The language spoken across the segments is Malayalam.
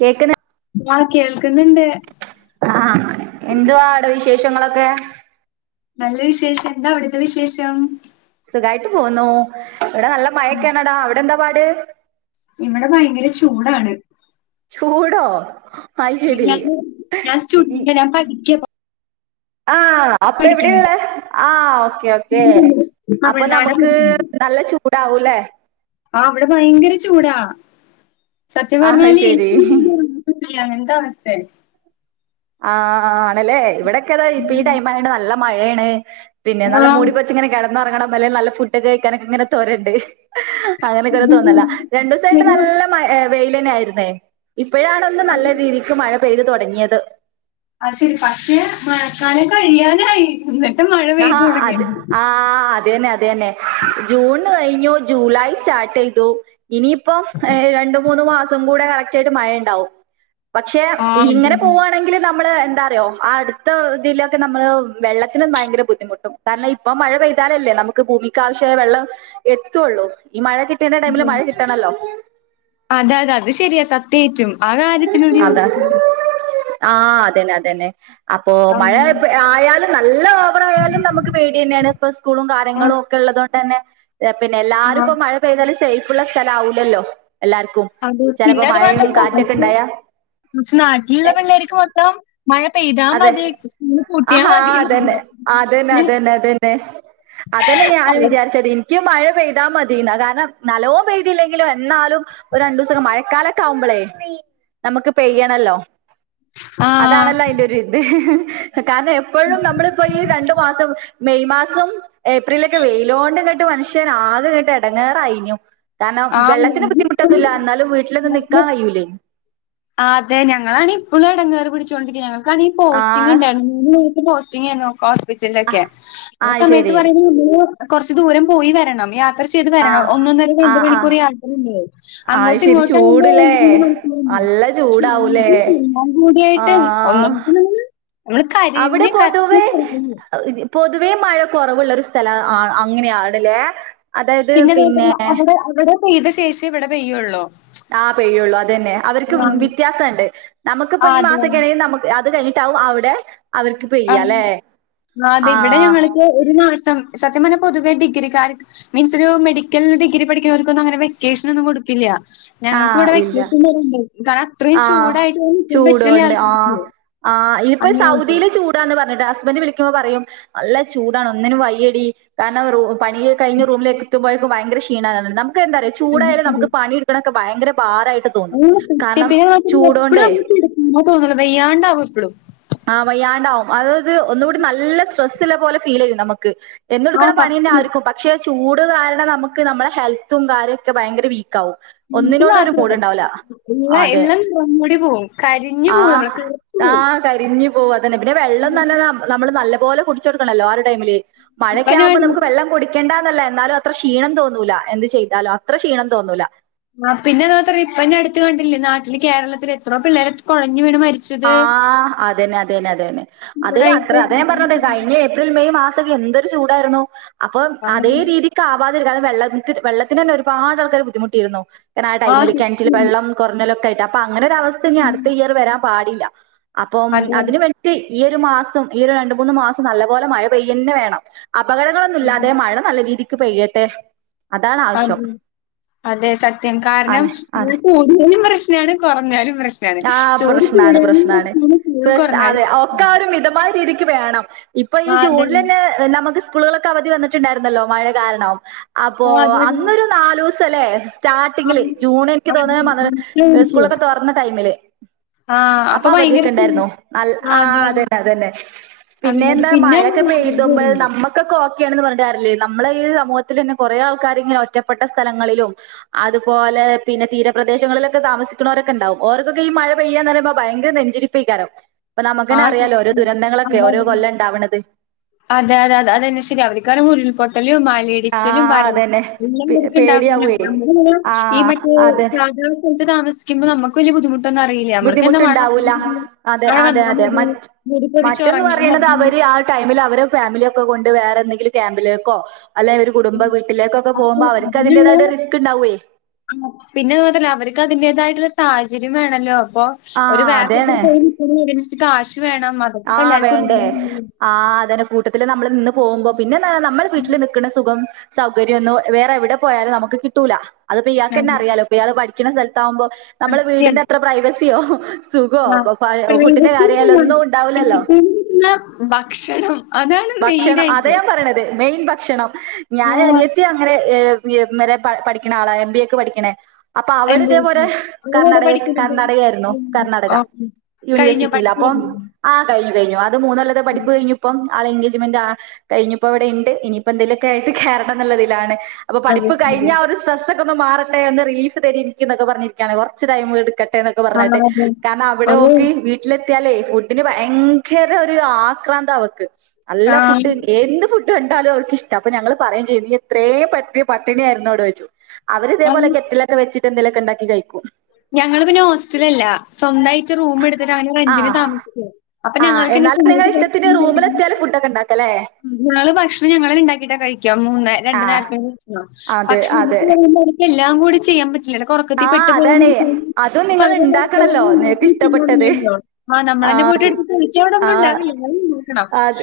കേക്ക്ന്ന് വാ കേൾക്ക്ന്ന്ണ്ട് ആ എന്തുവാ അവട വിശേഷങ്ങളൊക്കെ ആ നല്ല വിശേഷം എന്താ അവ്ട്ത്ത വിശേഷം സുഖായ്ട്ട് പോവ്ന്നു ഇവട നല്ല മയെക്ക അണടാ അവടെന്താ പാട് ഇവ്ട ഭയങ്കര ചൂടാണ് ചൂടോ അയ്ശരി ഇ ഈ ഞാ പഠിക്ക്യ ഇപ്പൊ ആഹ് അപ്പ എവ്ടെള്ള ആഹ് ഓക്കെ ഓക്കെ അപ്പൊ തമിഴ്നാട് നമ്ക്ക് നല്ല ചൂടാവൂല്ലേ ആഹ് അവ്ട ഭയങ്കര ചൂടാ സത്യം ആഹ് പറഞ്ഞാല് ശരി ചൂടാണ് ചൂയാണ് എന്തവസ്തെ ആഹ് ആണല്ലേ ഇവിടെൊക്കെ അതാ ഇപ്പൊ ഈ ടൈം ആണ്ട് നല്ല മഴയാണ് പിന്നെ നല്ല ആഹ് മൂടി ഇങ്ങനെ കിടന്നറങ്ങണം നല്ല ഫുഡ് കഴിക്കാനൊക്കെങ്ങനെ തൊരണ്ട് അങ്ങനൊക്കെ തോന്നല രണ്ടു ദിവസായിട്ട് നല്ല മ വെൽ തന്നെ ആയിരുന്നേ ഇപ്പോഴാണന്ന് നല്ല രീതിക്ക് മഴ പെയ്ത് തുടങ്ങിയത് അത് ശരി പക്ഷെ മഴക്കാന കഴിയാനായി എന്നിട്ട് മഴ പെയ്തു തുടങ്ങിയണ്ട് അതെ തന്നെ അതെ തന്നെ ജൂണ് കഴിഞ്ഞു ജൂലൈ സ്റ്റാർട്ടയ്തു ഇനിയിപ്പം രണ്ട മൂന്ന മാസം കൂടെ കറക്റ്റ് ആായിട്ട് മഴയ ഉണ്ടാവും പക്ഷെ ആഹ് ഇങ്ങനെ പോവാണ് നമ്മള് എന്താറിയോ അടുത്തത്തിലൊക്കെ നമ്മള് വെളളതിനും ഭയങ്കര ബുദ്ധിമുട്ടും കാരണം ഇപ്പം മഴ പെയ്താലല്ലേ നമുക്ക് ഭൂമിക്കഷായ വെള്ളം എത്തുള്ളൂ ഈ മഴ എന്റെ ടൈമില് അതെ മഴ കിട്ടണല്ലോ അതെ അതെ അത് ശെരിയാ സത്യേറ്റും ആ കാര്യത്തിനോട് അതാ യോജി ആഹ് അതന്നെ അതന്നെ അപ്പോൾ മഴ ആഹ് ആയാലും നല്ല ഓവറയാലും നമുക്ക് പേടി തന്നെയാണ് ഇപ്പൊ സ്കൂളും ആ കാര്യങ്ങളും ഒക്കെ ഉള്ളത് കോ തന്നെ പിന്നെ എല്ലാരും ആ ഇപ്പ മഴ പെയ്താലും സേഫ്ഉള്ള സ്ഥല ആവില്ലല്ലോ എല്ലാർക്കും അത ചെലപ്പോ പിന്നെ അത് മഴയും മാത്രം കാറ്റൊക്കെ ഇണ്ടായാ കുറച്ച് നാട്ടിലുള്ള പിള്ളര്ക്ക് മൊത്തം മഴ പെയ്താ അതെ മതി സ്കൂള് പൂട്ടിയാ ആഹാ അതന്നെ അതന്നെ മതീന്ന്. അതന്നെ അതന്നെ അതന്നെ ഞാൻ വിചാരിച്ച നിക്ക് മഴ പെയ്താൽ മതിയുന്ന കാരണം നലവും പെയ്തില്ലെങ്കും എന്നാലും ഒരു രണ്ടു ദിവസം മഴ തക്കാലൊക്കെ ആാവുമ്പോളേ നമുക്ക് പെയ്യണല്ലോ ആ അതാണല്ലോ അതിന്റെ കാരണം എപ്പോഴും നമ്മളിപ്പോ ഈ രണ്ടു മാസം മെയ് മാസം ഏപ്രിലൊക്കെ വെയിലോണ്ടും ഇങ്ങട്ട് മനുഷ്യൻ ആകെ ഇങ്ങട്ട് എടങ്ങാറായിഞ്ഞു കാരണം ആ വെള്ളത്തിന് ബുദ്ധിമുട്ടൊന്നുല്ല എന്നാലും വീട്ടിൽന്ന് നിൽക്കാ കയൂല്ലേ ആ അത ഞങ്ങളാണ ഇപ്പോഴും ഇടങ്ങുകറ് പിടിച്ചോണ്ടരിക്ക ഞങ്ങൾക്കാണ ഈ ആ പോസ്റ്റിങ്ഉണ്ടയിരൂനു പോസ്റ്റിങ്ങ നോക്ക ഹോസ്പിറ്റലിലൊക്കെ ആ സമയത്ത് പറയണ [unintelligible] കുറച്ച് ദൂരം പോയി വരണം യാത്ര ചെയ്ത് ആ വരണം ഒന്നന്നര ആ രണ്ട ആ മണിക്കൂർ യാത്രയില്ലേ ആ അങ്ങോട്ട് ശരി ഈങോട്ട് ആവുമ്പോ ചൂടല്ലേ മണികുർവോടിവരും നല്ല ച ചൂടാവൂലേ ഞാൻ ആ കൂടിയായിട്ട് ഒന്ന അവിടെ പൊതുവേ [unintelligible] പൊതുവേ മഴ കൊറവ്ള്ള ഒരു സ്ഥല ആ അങ്ങനെയാണ് ലേ പിന്നെ നോക്കികഴിഞ്ഞാ അവിടെ അവിടെ പെയ്ത ശേഷേ ഇവടെ പെയ്യോള്ളൂ ആഹ് പെയ്യൊള്ളു അതെന്നെ അവർക്ക് വ്യത്യാസണ്ട് നമക്ക്പ്പോ ഈ അതെ. മാസം കഴി നമക്ക് അത് കഴിഞ്ഞ് ട്ടാവും അവിടെ അവർക്ക് ആഹ് പെയ്യാല്ലേ? അതെ ഇവിടെ ആഹ്. ഞങ്ങക്ക് ഒരു മാസം സത്യം പറഞ്ഞാ പൊതുവെ ഡിഗ്രിക്കാര്ക്ക് മീൻസ് ഒരു മെഡിക്കൽ ഡിഗ്രി പഠിക്കുന്നവർക്കൊന്നും അങ്ങനെ വെക്കേഷനൊന്നും കൊട്ക്കില്ല ഞങ്ങക്ക് ആഹ് ഇവിടെ ഇല്ല. വെക്കേഷൻ തര്ണ്ട് കാരണം അത്രയും ആഹ്. ചൂടായിട്ട് ഇവടെ നിക്കാൻ പറ്റ്ല്ല ചൂടോണ്ട് ആൾക്കാർക്ക് ആഹ്. ആഹ് ഇപ്പോ അങ്ങനെയൊക്കെ സൗദിയിലെ ചൂ ടാന്ന് പറഞ്ഞിട്ട് ഹസ്ബന്റ് വിളിക്കുമ്പോ പറയും നല്ല ചൂടാണ് ഒന്നിനും വെയ്യടീ കാരണം റൂ പണിയൊക്കെ കഴിഞ്ഞ് റൂമില് എത്ത്മ്പോഴേക്കും ഭയങ്കര ക്ഷീണാ തോന്ന്ണ് നമുക്കെന്താറ്യോ ചൂടായാല് നമുക്ക് പണി ഇട്ക്ക്ണൊക്കെ ഭയങ്കര ഭാരയിട്ട് ആഹ് കൃത്യത്തിന് [unintelligible] എപ്പഴും നമ്മുക്ക് കെടക്കാനാ തോന്ന്ണെ വെയ്യാണ്ടാവും എപ്പളും ആഹ് വെയ്യാണ്ടാവും അതായത് ഒന്നുകൂടി നല്ല സ്ട്രെസ്സ്‌ല പോലെ ഫീലെയ്യും നമക്ക് എന്നും ഇട്ക്ക്ണ ആഹ് പണ്യന്നെ ആര്ക്കും പ ക്ഷെ ചൂട് കാരണം നമുക്ക് നമ്മളെ ഹെൽത്തും കാര്യയൊക്കെ ഭയങ്കര വീക്കാവും സത്യം ഒന്നിനോടും ഒരു മാത്രം മൂട്ണ്ടാവൂല എല്ലാ അതെ എല്ലാം നിറം മൂടി പോവും. കരിഞ്ഞു പോവും ആഹ് നമ്മള് ആഹ് കരിഞ്ഞ് പോവും അതെന്നെ പിന്നെ വെള്ളം തന്നെ നമ്മ നമ്മള് നല്ല പോലെ കുടിച്ചോട്ക്കണല്ലോ ആ ഒരു ടൈമില് ഇപ്പ ഞാൻ മഴക്കാവുമ്പോ കണ്ടില്ലേ നമുക്ക് വെളളം കുടി ക്കേണ്ടന്നല്ല എന്നാലും അത്ര ക്ഷീണം തോന്നൂല എന്ത് ചെയ്താലും അത്ര ക്ഷീണം തോന്നൂല ആഹ് പിന്നെ അത് മാത്രല്ല ഇപ്പന്നെ അട്ത്ത് കണ്ടില്ലേ നാട്ടില് കേരളത്തിൽ എത്രോ പിള്ളേരാ കൊയഞ്ഞ് വീണ് മരി ആഹ് അതന്നെ അതെന്നെ അതെന്നെ അതെ അത്ര ചൂടായിട്ട്. അതാ ഞാൻ പറഞ്ഞത് കഴിഞ്ഞ ഏപ്രിൽ മെയ് മാസൊക്കെ എന്തൊര് ചൂടായിരുന്നു അപ്പൊ അതേ രീതി ക്കാവാതിരിക്കാൻ വെള്ളത്തിന് വെള്ളത്തിനെന്നെ ഒരുപാട് ആൾക്കാര് ബുദ്ധിമുട്ടിരുന്നു കാരണ ആ ആഹ് ടൈമില് കെണറ്റില് സത്യം. വെള്ളം ർഞ്ഞോലൊക്കായിട്ട് അപ്പ അങ്ങനൊരു അവസ്ഥ ഇനി ഉം അട്ത്ത ഇയർ വരാൻ പാടില്ല അപ്പം അതെ അതിന് വേ ട്ട് ഈ ഒര് മാസം ഈ ഒരു രണ്ട് മൂന്ന് മാസം നല്ല പോലെ മഴ പെയ്യന്നെ വേണം അപകടങ്ങളൊ ഉം. ന്നുല്ലാതെ മഴ നല്ല രീതീക്ക് പെയ്യട്ടെ അതാണ് ആവശ്യം അതെ അതെ സത്യം കാരണം ആണ് അതെ. മഴ കൂടിയാലും പ്രശ്നാണ് കൊറഞ്ഞാലും പ്രശ് നാണ് ആഹ് ചൂട് പ്രശ്നാണ് കൂടിയാലും പ്രശ്നാണ് ചൂട് കൊറഞ്ഞാലും പ്രശ്നാണ് ക്കെ മിതമായ രീതിക്ക് വേണം ഇപ്പൊ ഈ ആഹ് അതെ. ജൂണിലെന്നെ നമുക്ക് സ്കൂളുകളൊക്കെ അവധി വന്നിട്ടുണ്ടായിരുന്നല്ലോ മഴ കാരണം അപ്പോ ആഹ് അതെയതെ. അന്നൊരു നാലൂസം ലേ സ്റ്റാർട്ടിങ്ങില് ആണ്. ജൂണ് എനിക്ക് അതെ തോന്ന്ണ് മദ മനസ്സിലായി എനിക്ക്. സ്കൂളൊക്കെ തൊറന്ന ടൈമില് ആഹ് അപ്പൊ ഭയങ്കര അവധിയൊക്കെ ഇണ്ടായിരുന്നു ന ആഹ് അതന്നെ അതന്നെ പിന്നെ അങ്ങനെ എന്താ പിന്നെ മഴൊക്കെ ആരോഗ്യം പെയ്തുമ്പോ നമ്മ ക്കൊക്കെ ഓക്കെയാണെന്ന് പറഞ്ഞിട്ട് കാര്യല്ല നമ്മളെ ഈ സമൂഹത്തിലെന്നെ കൊറെ ആൾക്കാര് ഇങ്ങനെ ഒറ്റപ്പെട്ട സ്ഥലങ്ങളിലും അതുപോലെ പിന്നെ തീരപ്രദേശങ്ങളിലൊക്കെ താമസിക്കുണോരൊക്കെ ഇണ്ടാവും ഓര്ക്കൊക്കെ ഈ മഴ പെയ്യാന്ന് പറയുമ്പോ ഭയങ്കര നെഞ്ചിടിപ്പേക്കാരം ഇപ്പൊ നമുക്കെന്നെ ആഹ് അറിയാലോ ഓരോ സത്യം. ദുരന്തങ്ങളൊക്കെ ഓരോ കൊല്ലണ്ടാവ്ണത്. അതെ അതെ അതെ അതന്നെ ശരിയാ അവർക്കാണെങ്കില് ഉരുൾപൊട്ടല് മല ആ ഇടിച്ചിലും അതന്നെ. പേ [unintelligible] ച്ച് പേടിയാവുവേ. ആ അതെ. താമിക്കുമ്പോ നമ്മക്ക് വല്ല്യ ബുദ്ധി ബുദ്ധിമുട്ട്ണ്ടാവൂല അതെ മഴ അതെ വന്നാ അതെ മതി, മറ്റ് മൂടി പൊതച്ച് മറ്റന്ന് ഉറങ്ങിയാ പറയ്ണത് മതി. അവര് ആ ടൈമില് അവരെ ഫാമിലിയെക്കെ കൊണ്ട് വേറെ എന്തെങ്കിലും ക്യാമ്പിലേക്കോ അല്ലെ ഒര് കുടുംബ വീട്ടിലേക്കൊക്കെ പക്ഷെ പോവ്മ്പോ അവർക്ക് അതിന്റെതായിട്ടൊര് റിസ്ക് ഇണ്ടാവേ ആഹ് പിന്നെ അത് മാത്രല്ല അവർക്ക് അതിന്റേതായിട്ടുള്ള സാഹചര്യം വേണല്ലോ അപ്പൊ ആ ഒരു വേറെ അതാണ് സ്ഥലത്ത്ക്ക് പോയി നിക്കണങ്കി അതിനനുസരിച്ചു കാശ് വേണം അതൊക്കെ ഇപ്പല്ലാർക്കും വേണോന്നില്ലല്ലോ ആഹ് അതന്നെ കൂട്ടത്തില് നമ്മള് നിന്ന് പോകുമ്പോ പിന്നെ പറഞ്ഞ നമ്മളെ വീട്ടില് നിക്ക്ണ സുഖം, സൗകര്യന്നും വേറെ എവിടെ പോയാലും നമുക്ക്‌ കിട്ടൂല അത്പ്പോ ഇയാക്കന്നെ അറിയാലോ ഇയാള് പഠിക്ക്ണ സ്ഥലത്താവുമ്പോ നമ്മള് ശരിയാണ്. വീടിന്റെ അത്ര പ്രൈവസിയോ സുഖോ ആഹ് അപ്പൊ ഫുഡ്‌ന്റെ കാര്യായാലോ പ്രൈവസിയൊന്നുമില്ല. ഒന്നും ഉണ്ടാവൂല്ലല്ലോ. [unintelligible] ഭക്ഷണം അതാണ് ഭക്ഷണം മെയിനായിട്ട് അതാ ഞാൻ പറയണത് മെയിൻ ഭക്ഷണം ഞാന് ഓഹ് അനിയത്തി അങ്ങനെ ഏഹ് [unintelligible] വരെ പഠിക്കണ ആളാ എം ബി എ ക്ക് പഠിക്കണേ അപ്പൊ അവള് എംബിഎക്ക്. ഇതേപോലെ അവളെവിടെ കർണാടക പഠിക്കണത്? കർണാടക ആയിരുന്നു ഉം. കർണാടക ഓഹ്. കഴിഞ്ഞോ? യൂണിവേഴ്സിറ്റിയില് പഠിപ്പ് അപ്പം കഴിഞ്ഞോ? ആഹ് കഴിഞ്ഞു കഴിഞ്ഞു അത് മൂന്നൊല്ലത്തെ ഉം. പഠിപ്പ് കഴിഞ്ഞു ഇപ്പം ആളെ എൻഗേജ്മെന്റ് ആണ് കഴിഞ്ഞപ്പോ ഇവിടെണ്ട് ഇനിയിപ്പോ എന്തെങ്കിലൊക്കെ ആയിട്ട് കേറണം ന്നുള്ളതിലാണ് അപ്പൊ അത് പഠിപ്പ് കഴിഞ്ഞ ശരി. ആ ഒരു സ്ട്രെസ് ക്കെന്ന് മാറട്ടെ ഒന്ന് റീലീഫ് തരി ഇൻക് എന്നൊക്കേ പറഞ്ഞിരിക്കയാണ് കുറച്ച് ടൈം എടുക്കട്ടെ ക്കെ ആ പറഞ്ഞിട്ട് അതെ. കാരണം അവിടെ അവള് ഓക്ക് വീട്ടി വീട്ടിലെത്തിയാലേ ഫുഡിന് ഭയങ്കര ഒരു ആക്രാന്ത അവക്ക് നല്ല ആഹ് ഫുഡ് എന്ത് ഫുഡ് കണ്ടാലും അവൾക്കിഷ്ട്ടാ അപ്പൊ ഞങ്ങള് പറയും ചെയ്യും നീ ഇത്രയും പട്ടി പട്ടിണിയായിരുന്നോ ടോ ചോയ്ച്ചും അവള് അവരിതേപലെ കെറ്റിലൊക്കെ വെച്ചിട്ട് എന്തേലൊക്കെ ഇണ്ടാക്കി കഴിക്കും. ഞങ്ങള് പിന്നെ ഹോസ്റ്റലല്ല സ്വന്തായിട്ട് റൂം എടുത്തിട്ട് അങ്ങനെ റെന്റിന് താമസിക്കേ ആഹ് എന്നാലും നിങ്ങടെ ഇഷ്ട്ടത്തിന് റൂമിലെത്തിയാൽ ഫുഡൊക്കെ ഇണ്ടാക്കല്ലേ ങ്ങള് ഭക്ഷണം ഞങ്ങള്ണ്ടാക്കിട്ടാ കഴിക്കാ മൂന്ന് രണ്ട് ആ നേരത്തെ ഭക്ഷണം അതെ പക്ഷെ അതെ നമക്ക് [unintelligible] എല്ലാം കൂടി ചെയ്യാൻ പറ്റില്ലല്ലോ ആ അതാണ് അതും നിങ്ങൾ ഉണ്ടാക്കണല്ലോ നിങ്ങക്ക് ഇഷ്ടപ്പെട്ടത് [unintelligible] ആഹ് ആ നമ്മളന്നെ പോയിട്ട് എടുത്ത് കഴിച്ചാ അവിടെ ഒന്നും ആ ഉണ്ടാവില്ല എന്നാലും നോക്കണം അത്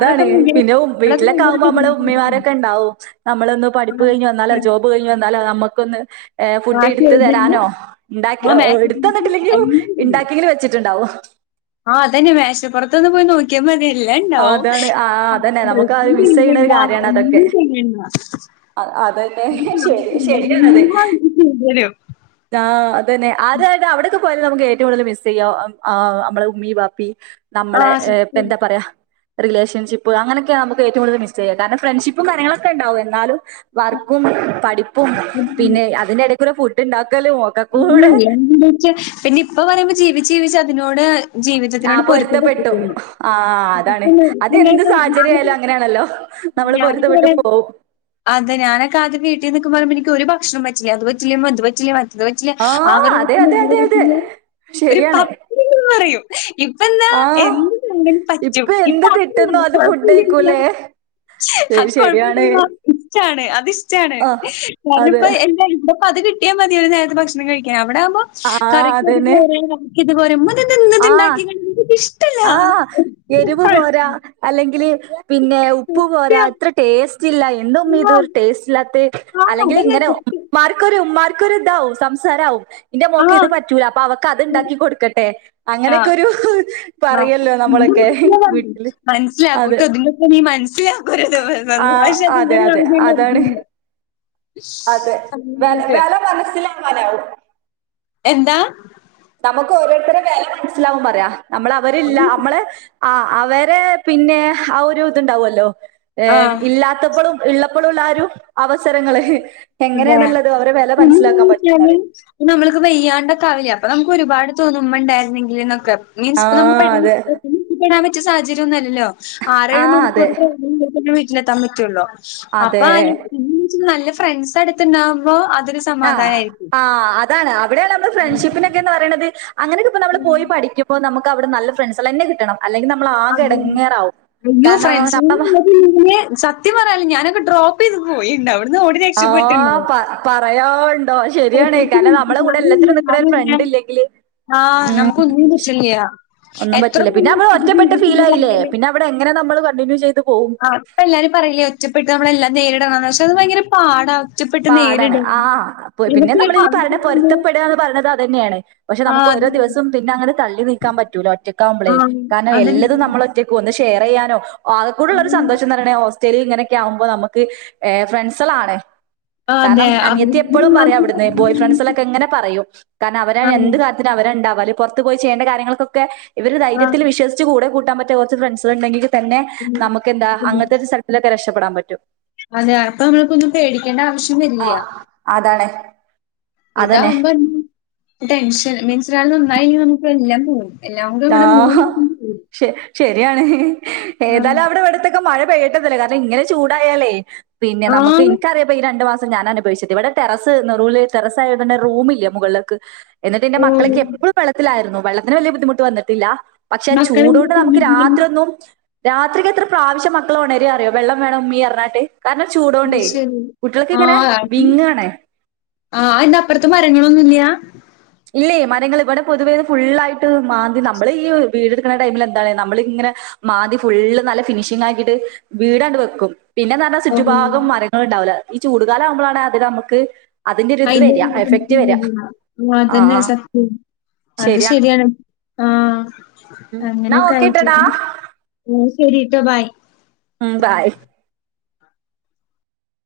അതാണ് പിന്നെ വീട്ടിലൊക്കെ ആകുമ്പോ നമ്മള് ഉമ്മിമാരൊക്കെ ണ്ടാവും നമ്മളൊന്ന് പഠിപ്പ് കഴിഞ്ഞു വന്നാലോ ഭയങ്കര ജോ ബ് കഴിഞ്ഞു വന്നാലോ നമക്കൊന്ന് ഏഹ് ഫുഡ് മാറ്റി ഇടുത്ത് എഴുതുമ്പോ തരാനോ ഇണ്ടാക്കി ആ എടുത്ത് മേശപ്പുറത്ത് തന്നിട്ടില്ലെങ്കിലും എല്ലാം ഇണ്ടാക്കിയെങ്കിലും വെച്ചിട്ടുണ്ടാവും ആഹ് അതന്നെ മേശപ്പുറത്തൊന്ന് പോയി നോ ക്കിയ മതി എല്ലാം അതാണ് ആഹ് അതന്നെ ണ്ടാവും നമുക്ക് അത് ഡ്രെസ്സും മിസ്സെയ്യണ ഒരു തിരുമ്പണ്ടാ കാര്യാണ് ഒന്നും അതൊക്കെ. ചെയ്യണ്ട അ അതന്നെ ശരി [unintelligible] [inaudible] താ അതന്നെ അതായത് അവിടെക്കെ പോയാൽ നമുക്ക് ഏറ്റവും കൂടുതൽ മിസ് ചെയ്യ ആഹ് നമ്മളെ ഉമ്മി ബാപ്പി ആ നമ്മളെ ഇപ്പോ ന്താ പറയാ റിലേഷൻഷിപ്പ് അങ്ങനൊക്കെയാ നമുക്ക് ഏറ്റവും കൂടുതൽ മിസ് ചെയ്യ കാരണം ഫ്രണ്ട്ഷിപ്പും കാര്യങ്ങളൊക്കെ ഉണ്ടാവും എന്നാലും വർക്കും, പഠിപ്പും സത്യത്തില്. പിന്നെ അതിന്റെ എടയ്ക്കൊരു ഫുഡ് ഇണ്ടാക്കലും ഒക്കെ കൂടെ [unintelligible] പിന്നെ ഇപ്പ പറയുമ്പോ ജീവിച്ച് ജീവിച്ച് അതിനോട് ആഹ് ജീവിതത്തിനോട് പൊരുത്തപ്പെട്ടു പൊരുത്തപ്പെട്ടിട്ടുണ്ട് ആഹ് അതാണ് പെട്ടെന്ന് ഇപ്പൊ എന്താ അതെന്ത് വെച്ചാ, സാഹചര്യായാലും അങ്ങനെയാണല്ലോ നമ്മള് പൊരുത്തപ്പെട്ട് പോവും ആഹ് അതെ ഞാനൊക്കെ ആദ്യം വീട്ടിൽ നിക്കുമ്പോ പറുമ്പോ എനിക്ക് ഒരു ഭക്ഷണം പറ്റില്ല അത് പറ്റില്ല ഇത് പറ്റില്ല അത് പറ്റില്ല ആ ആഹ് കറി അതെ പറ്റില്ല അതെ ഈ കറി അതെ അതെ. പറ്റില്ല ഒരു പ ശരിയാണ്. [unintelligible] പറയും ഇപ്പെന്നാ ആഹ് എന്ത് തന്നാലും പറ്റും ഇപ്പ കിട്ടുന്നോ അത് ഫുഡ് കഴിക്കൂലേ അത് കൊഴപ്പല്ലമ്മ ഇഷ്ടാണ് അത് ഇഷ്ടാണ് ആഹ്. കാരണം അതെ. ഇപ്പ എന്റെ ഇവിടെപ്പ അത് കിട്ട കിട്ടിയ മതി ഒരു നേരത്തെ ഭക്ഷണം കഴിക്കാൻ അവിടെ ആവുമ്പോ ആ കറിക്ക് രുചി അതന്നെ. വേറെ ത് പോരാ മ്മാ ഇതെന്താന്ന് ഇന്ന് ഇത് ഉണ്ടാക്കിക്ക്ണ് ഇത്ക്ക് ഇഷ് ആഹ് എരിവ് പോരാ അല്ലെങ്കില് പിന്നെ ഉപ്പ് പോരാ സത്യം ഇത്ര ടേസ്റ്റ് ഇല്ല എന്താ ഉമ്മീ ആ ഇതൊരു ടേസ്റ്റ് ഇല്ലാത്തെ ആ അല്ലെങ്കിൽ അതന്നെ ഇങ്ങനെ സത്യം ഉമ്മാർക്കൊരു മാർക്കൊരു ഇതാവും സംസാരാവും ഇന്റെ മോക്ക് ആ ഇത് പറ്റൂല അപ്പൊ അവൾക്ക് അത് ഉം. ഉണ്ടാക്കി കൊടുക്കട്ടെ ആ അങ്ങനെയൊക്കെ ആ ഒരു പറയൂല്ലോ ഇത് നമ്മളൊക്കെ മനസ്സിലാ പറയും വീട്ടില് അതെ മനസ്സിലാക്കൂട്ടോ ഇതിനൊക്കെ നീ മനസ്സിലാക്കരുത് ആഹ് പക്ഷെ അതെ അതിങ്ങനെ അതെ അതാണ് അറിയില്ല അതെ അങ്ങനെയൊക്കെ. വില മനസ്സിലാവാനാവൂ എന്താ നമുക്ക് ഓരോരുത്തരെ വില മനസ്സിലാവും പറയാ നമ്മള് അവരില്ലാ നമ്മള് ആഹ് അവര് പിന്നെ ആഹ് ഒരു ഇതുണ്ടാവുമല്ലോ ഏഹ് ആഹ് ഇല്ലാത്തപ്പളും ഉള്ളപ്പോളുള്ള ആഹ് ഒരു അവസരങ്ങള് അതെ എങ്ങനെയാന്നുള്ളത് അവരെ വില മനസ്സിലാക്കാൻ പറ്റു ഇപ്പോ നമ്മുക്ക് വയ്യാണ്ടൊക്കെയാവില്ലേ അപ്പൊ നമുക്ക് ഒരുപാട് തോന്നും ഉമ്മ ഉണ്ടായിരുന്നെങ്കിൽന്നൊക്കെ മീൻസ് ആ ഇപ്പൊ അതെ [unintelligible] എത്തിപ്പെടാൻ പറ്റിയ സാഹചര്യവൊന്നുവല്ലല്ലോ ആ ആറേഴ് മണിക്കൂർ അതെ തന്നെ വീട്ടിലെത്താൻ പറ്റുവൊള്ളു അപ്പൊ അതെ നല്ല ഫ്രണ്ട്സ് അടുത്തുണ്ടാവുമ്പോ അതൊരു ആഹ് സമാധാനായിരിക്കും ആഹ് അതാണ് അവിടെയല്ലേ നമ്മളെ ഫ്രണ്ട്ഷിപ്പിനൊക്കെന്ന് പറയണത് അങ്ങനെയൊക്കെ ഇപ്പോ നമ്മള് ഉം പോയി പഠിക്കും അപ്പോ നമുക്കവടെ നല്ല ഫ്രണ്ട്സോളന്നെ കിട്ടണം അല്ലെങ്കിൽ നമ്മള് ആ അതന്നെ അയ്യോ ഫ്രണ്ട്സന്ന് നമ്മ പറഞ്ഞ് കഴിഞ്ഞാ ച സത്യം പറയാല്ലോ ഞാനൊക്കെ ഡ്രോപ്പ് ചെയ്ത് പോയിണ്ട് അവിടുന്ന് ഓടി രക്ഷപ്പെട്ടുണ്ട് പറയാൻണ്ടോ ശെരിയാണ് കാരണം നമ്മളെ കൂടെ എല്ലാത്തിനും നിക്കണ ഒരു ഫ്രണ്ട് ഇല്ലെങ്കില് ആഹ് ഉം നമുക്കൊന്നിനും പറ്റില്ല്യാ ഒന്നും പറ്റില്ല പിന്നെ അവടെ ഒറ്റപ്പെട്ട ഫീൽ ആയില്ലേ പറഞ്ഞാല്. പിന്നെ അവിടെ എങ്ങനെ നമ്മൾ കണ്ടിന്യൂ ചെയ്തു ആഹ് ഇപ്പൊ എല്ലാരും പറയില്ലേ ഒറ്റപ്പെട്ട് നമ്മളെല്ലാം നേരിടണംന്ന് പക്ഷെ അത് ഭയങ്കര പാടാണ് പാടാണ് ആഹ് പിന്നെ നമ്മള് ഈ പറയണ ആവശ്യം വന്ന് പൊരുത്തപ്പെടുക എന്ന് പറയണത് അത് തന്നെയാണ് പക്ഷെ ആ നമുക്ക് ഓരോ അത് ദിവസം പിന്നെ അങ്ങനെ തള്ളി നീക്കാൻ പറ്റൂല ആ ഒറ്റക്കാവുമ്പളേ കാരണം അതിന് എല്ലാതും നമ്മള് ഒറ്റയ്ക്ക് ഒന്ന് ഷെയർ ചെയ്യാനോ ആകെകൂടെയുള്ള അത് ഒരു സന്തോഷം തരണെ ഹോസ്റ്റല് ഇങ്ങനൊക്കെ ആകുമ്പോ നമ്മക്ക് ഫ്രണ്ട്സുകളാണ് ആ അതെ കാരണം അനിയത്തി എപ്പോളും പറയും അവർക്ക് അവിടുന്ന് ബോയ് ഫ്രണ്ട്സ്കള് ക്ക് ഇങ്ങനെ പറയും കാരണം അവരാണ് ആണ് എന്ത് കാര്യത്തിനും അവരാ ഉണ്ടാവ അല്ലെ പുറത്ത് പോയി ചെയ്യേണ്ട കാര്യങ്ങൾക്കൊക്കെ ഇവര് ആ ധൈര്യത്തിൽ വിശ്വസിച്ച് കൂടെ കൂട്ടാൻ പറ്റിയ കുറച്ച് ഫ്രണ്ട്സ്കളുണ്ടെങ്കിൽ തന്നെ ഉം. നമുക്ക് എന്താ ഉം. അങ്ങനത്തെ ഒരു ഇതിലൊക്കെ രക്ഷപ്പെടാൻ പറ്റും അതെ അപ്പൊ നമ്മൾക്കൊന്നും പേടിക്കേണ്ട ആവശ്യം ആ വരില്ല അതാണ് അതന്നെ ഇതാവുമ്പോ ടെൻഷൻ മീൻസ് ഒരാള് നന്നായില്ലേ നമുക്ക് എല്ലാം പോവും എല്ലാം കൂടെ ഇവിടെ മൂള് ശെരിയാണ് ഏതായാലും അവിടെവിടുത്തെ മഴ പെയ്യട്ടന്നല്ലേ കാര്യം ഇങ്ങനെ ചൂടായാലേ പിന്നെ നമുക്ക് ആ എനിക്കറിയാപ്പോ ഈ രണ്ട് മാസം ഞാൻ അനു ഇവിടെ ടെറസ് നുറൂൽ ടെറസ് ആയത് കൊണ്ട് റൂമില്ല മുകളിലേക്ക് എന്നിട്ട് എന്റെ ഓ! മക്കള് ഒക്കെ എപ്പളും വെള്ളത്തിലായിരുന്നു വെള്ളത്തിന് വലിയ ബുദ്ധിമുട്ട് വന്നിട്ടില്ല പക്ഷെ മക്കളെന്താ ചൂടോണ്ട് നമുക്ക് ചെയ്യിക്കണെ? രാത്രി ഒന്നും രാത്രിയൊക്കെ എത്ര പ്രാവശ്യ മക്കള് ഉണരും അറിയോ വെള്ളം വേണം ഉമ്മീന്ന് പറഞ്ഞിട്ട് കാരണം അത് ചൂടോണ്ടേ ശരി. കുട്ടികളൊക്കെ ഇങ്ങനെ വിങ്ങുവാണ് ആഹ് അതിൻ്റെ അപ്പുറത്ത് മരങ്ങളൊന്നും ഇല്ല്യാ ഇല്ലേ മരങ്ങൾ ഇവിടെ പൊതുവെ ഫുള്ളായിട്ട് മാന്തി നമ്മള് ഈ വീടെടുക്കുന്ന ടൈമില് എന്താണ് നമ്മൾ ഇങ്ങനെ മാന്തി ഫുള്ള് നല്ല ഫിനിഷിംഗ് ആക്കിയിട്ട് വീടങ്ങ് വെക്കും പിന്നെന്താ പറഞ്ഞാ ഓ! ചുറ്റുഭാഗം മരങ്ങൾ ഉണ്ടാവില്ല ഈ ചൂടുകാലം ആവുമ്പോളാണ് അതികം നമുക്ക് അതിന്റെ ഒരിത് അയിന്റെ വരിക എഫക്ട് വരിക ആ അതന്നെ സത്യം അത് ശരിയാണ് ആഹ് എന്നാ അങ്ങനെയക്കെ അയിട്ട് ഓക്കേട്ടടാ. ശരിട്ടോ ബായ് ഉം ബായ്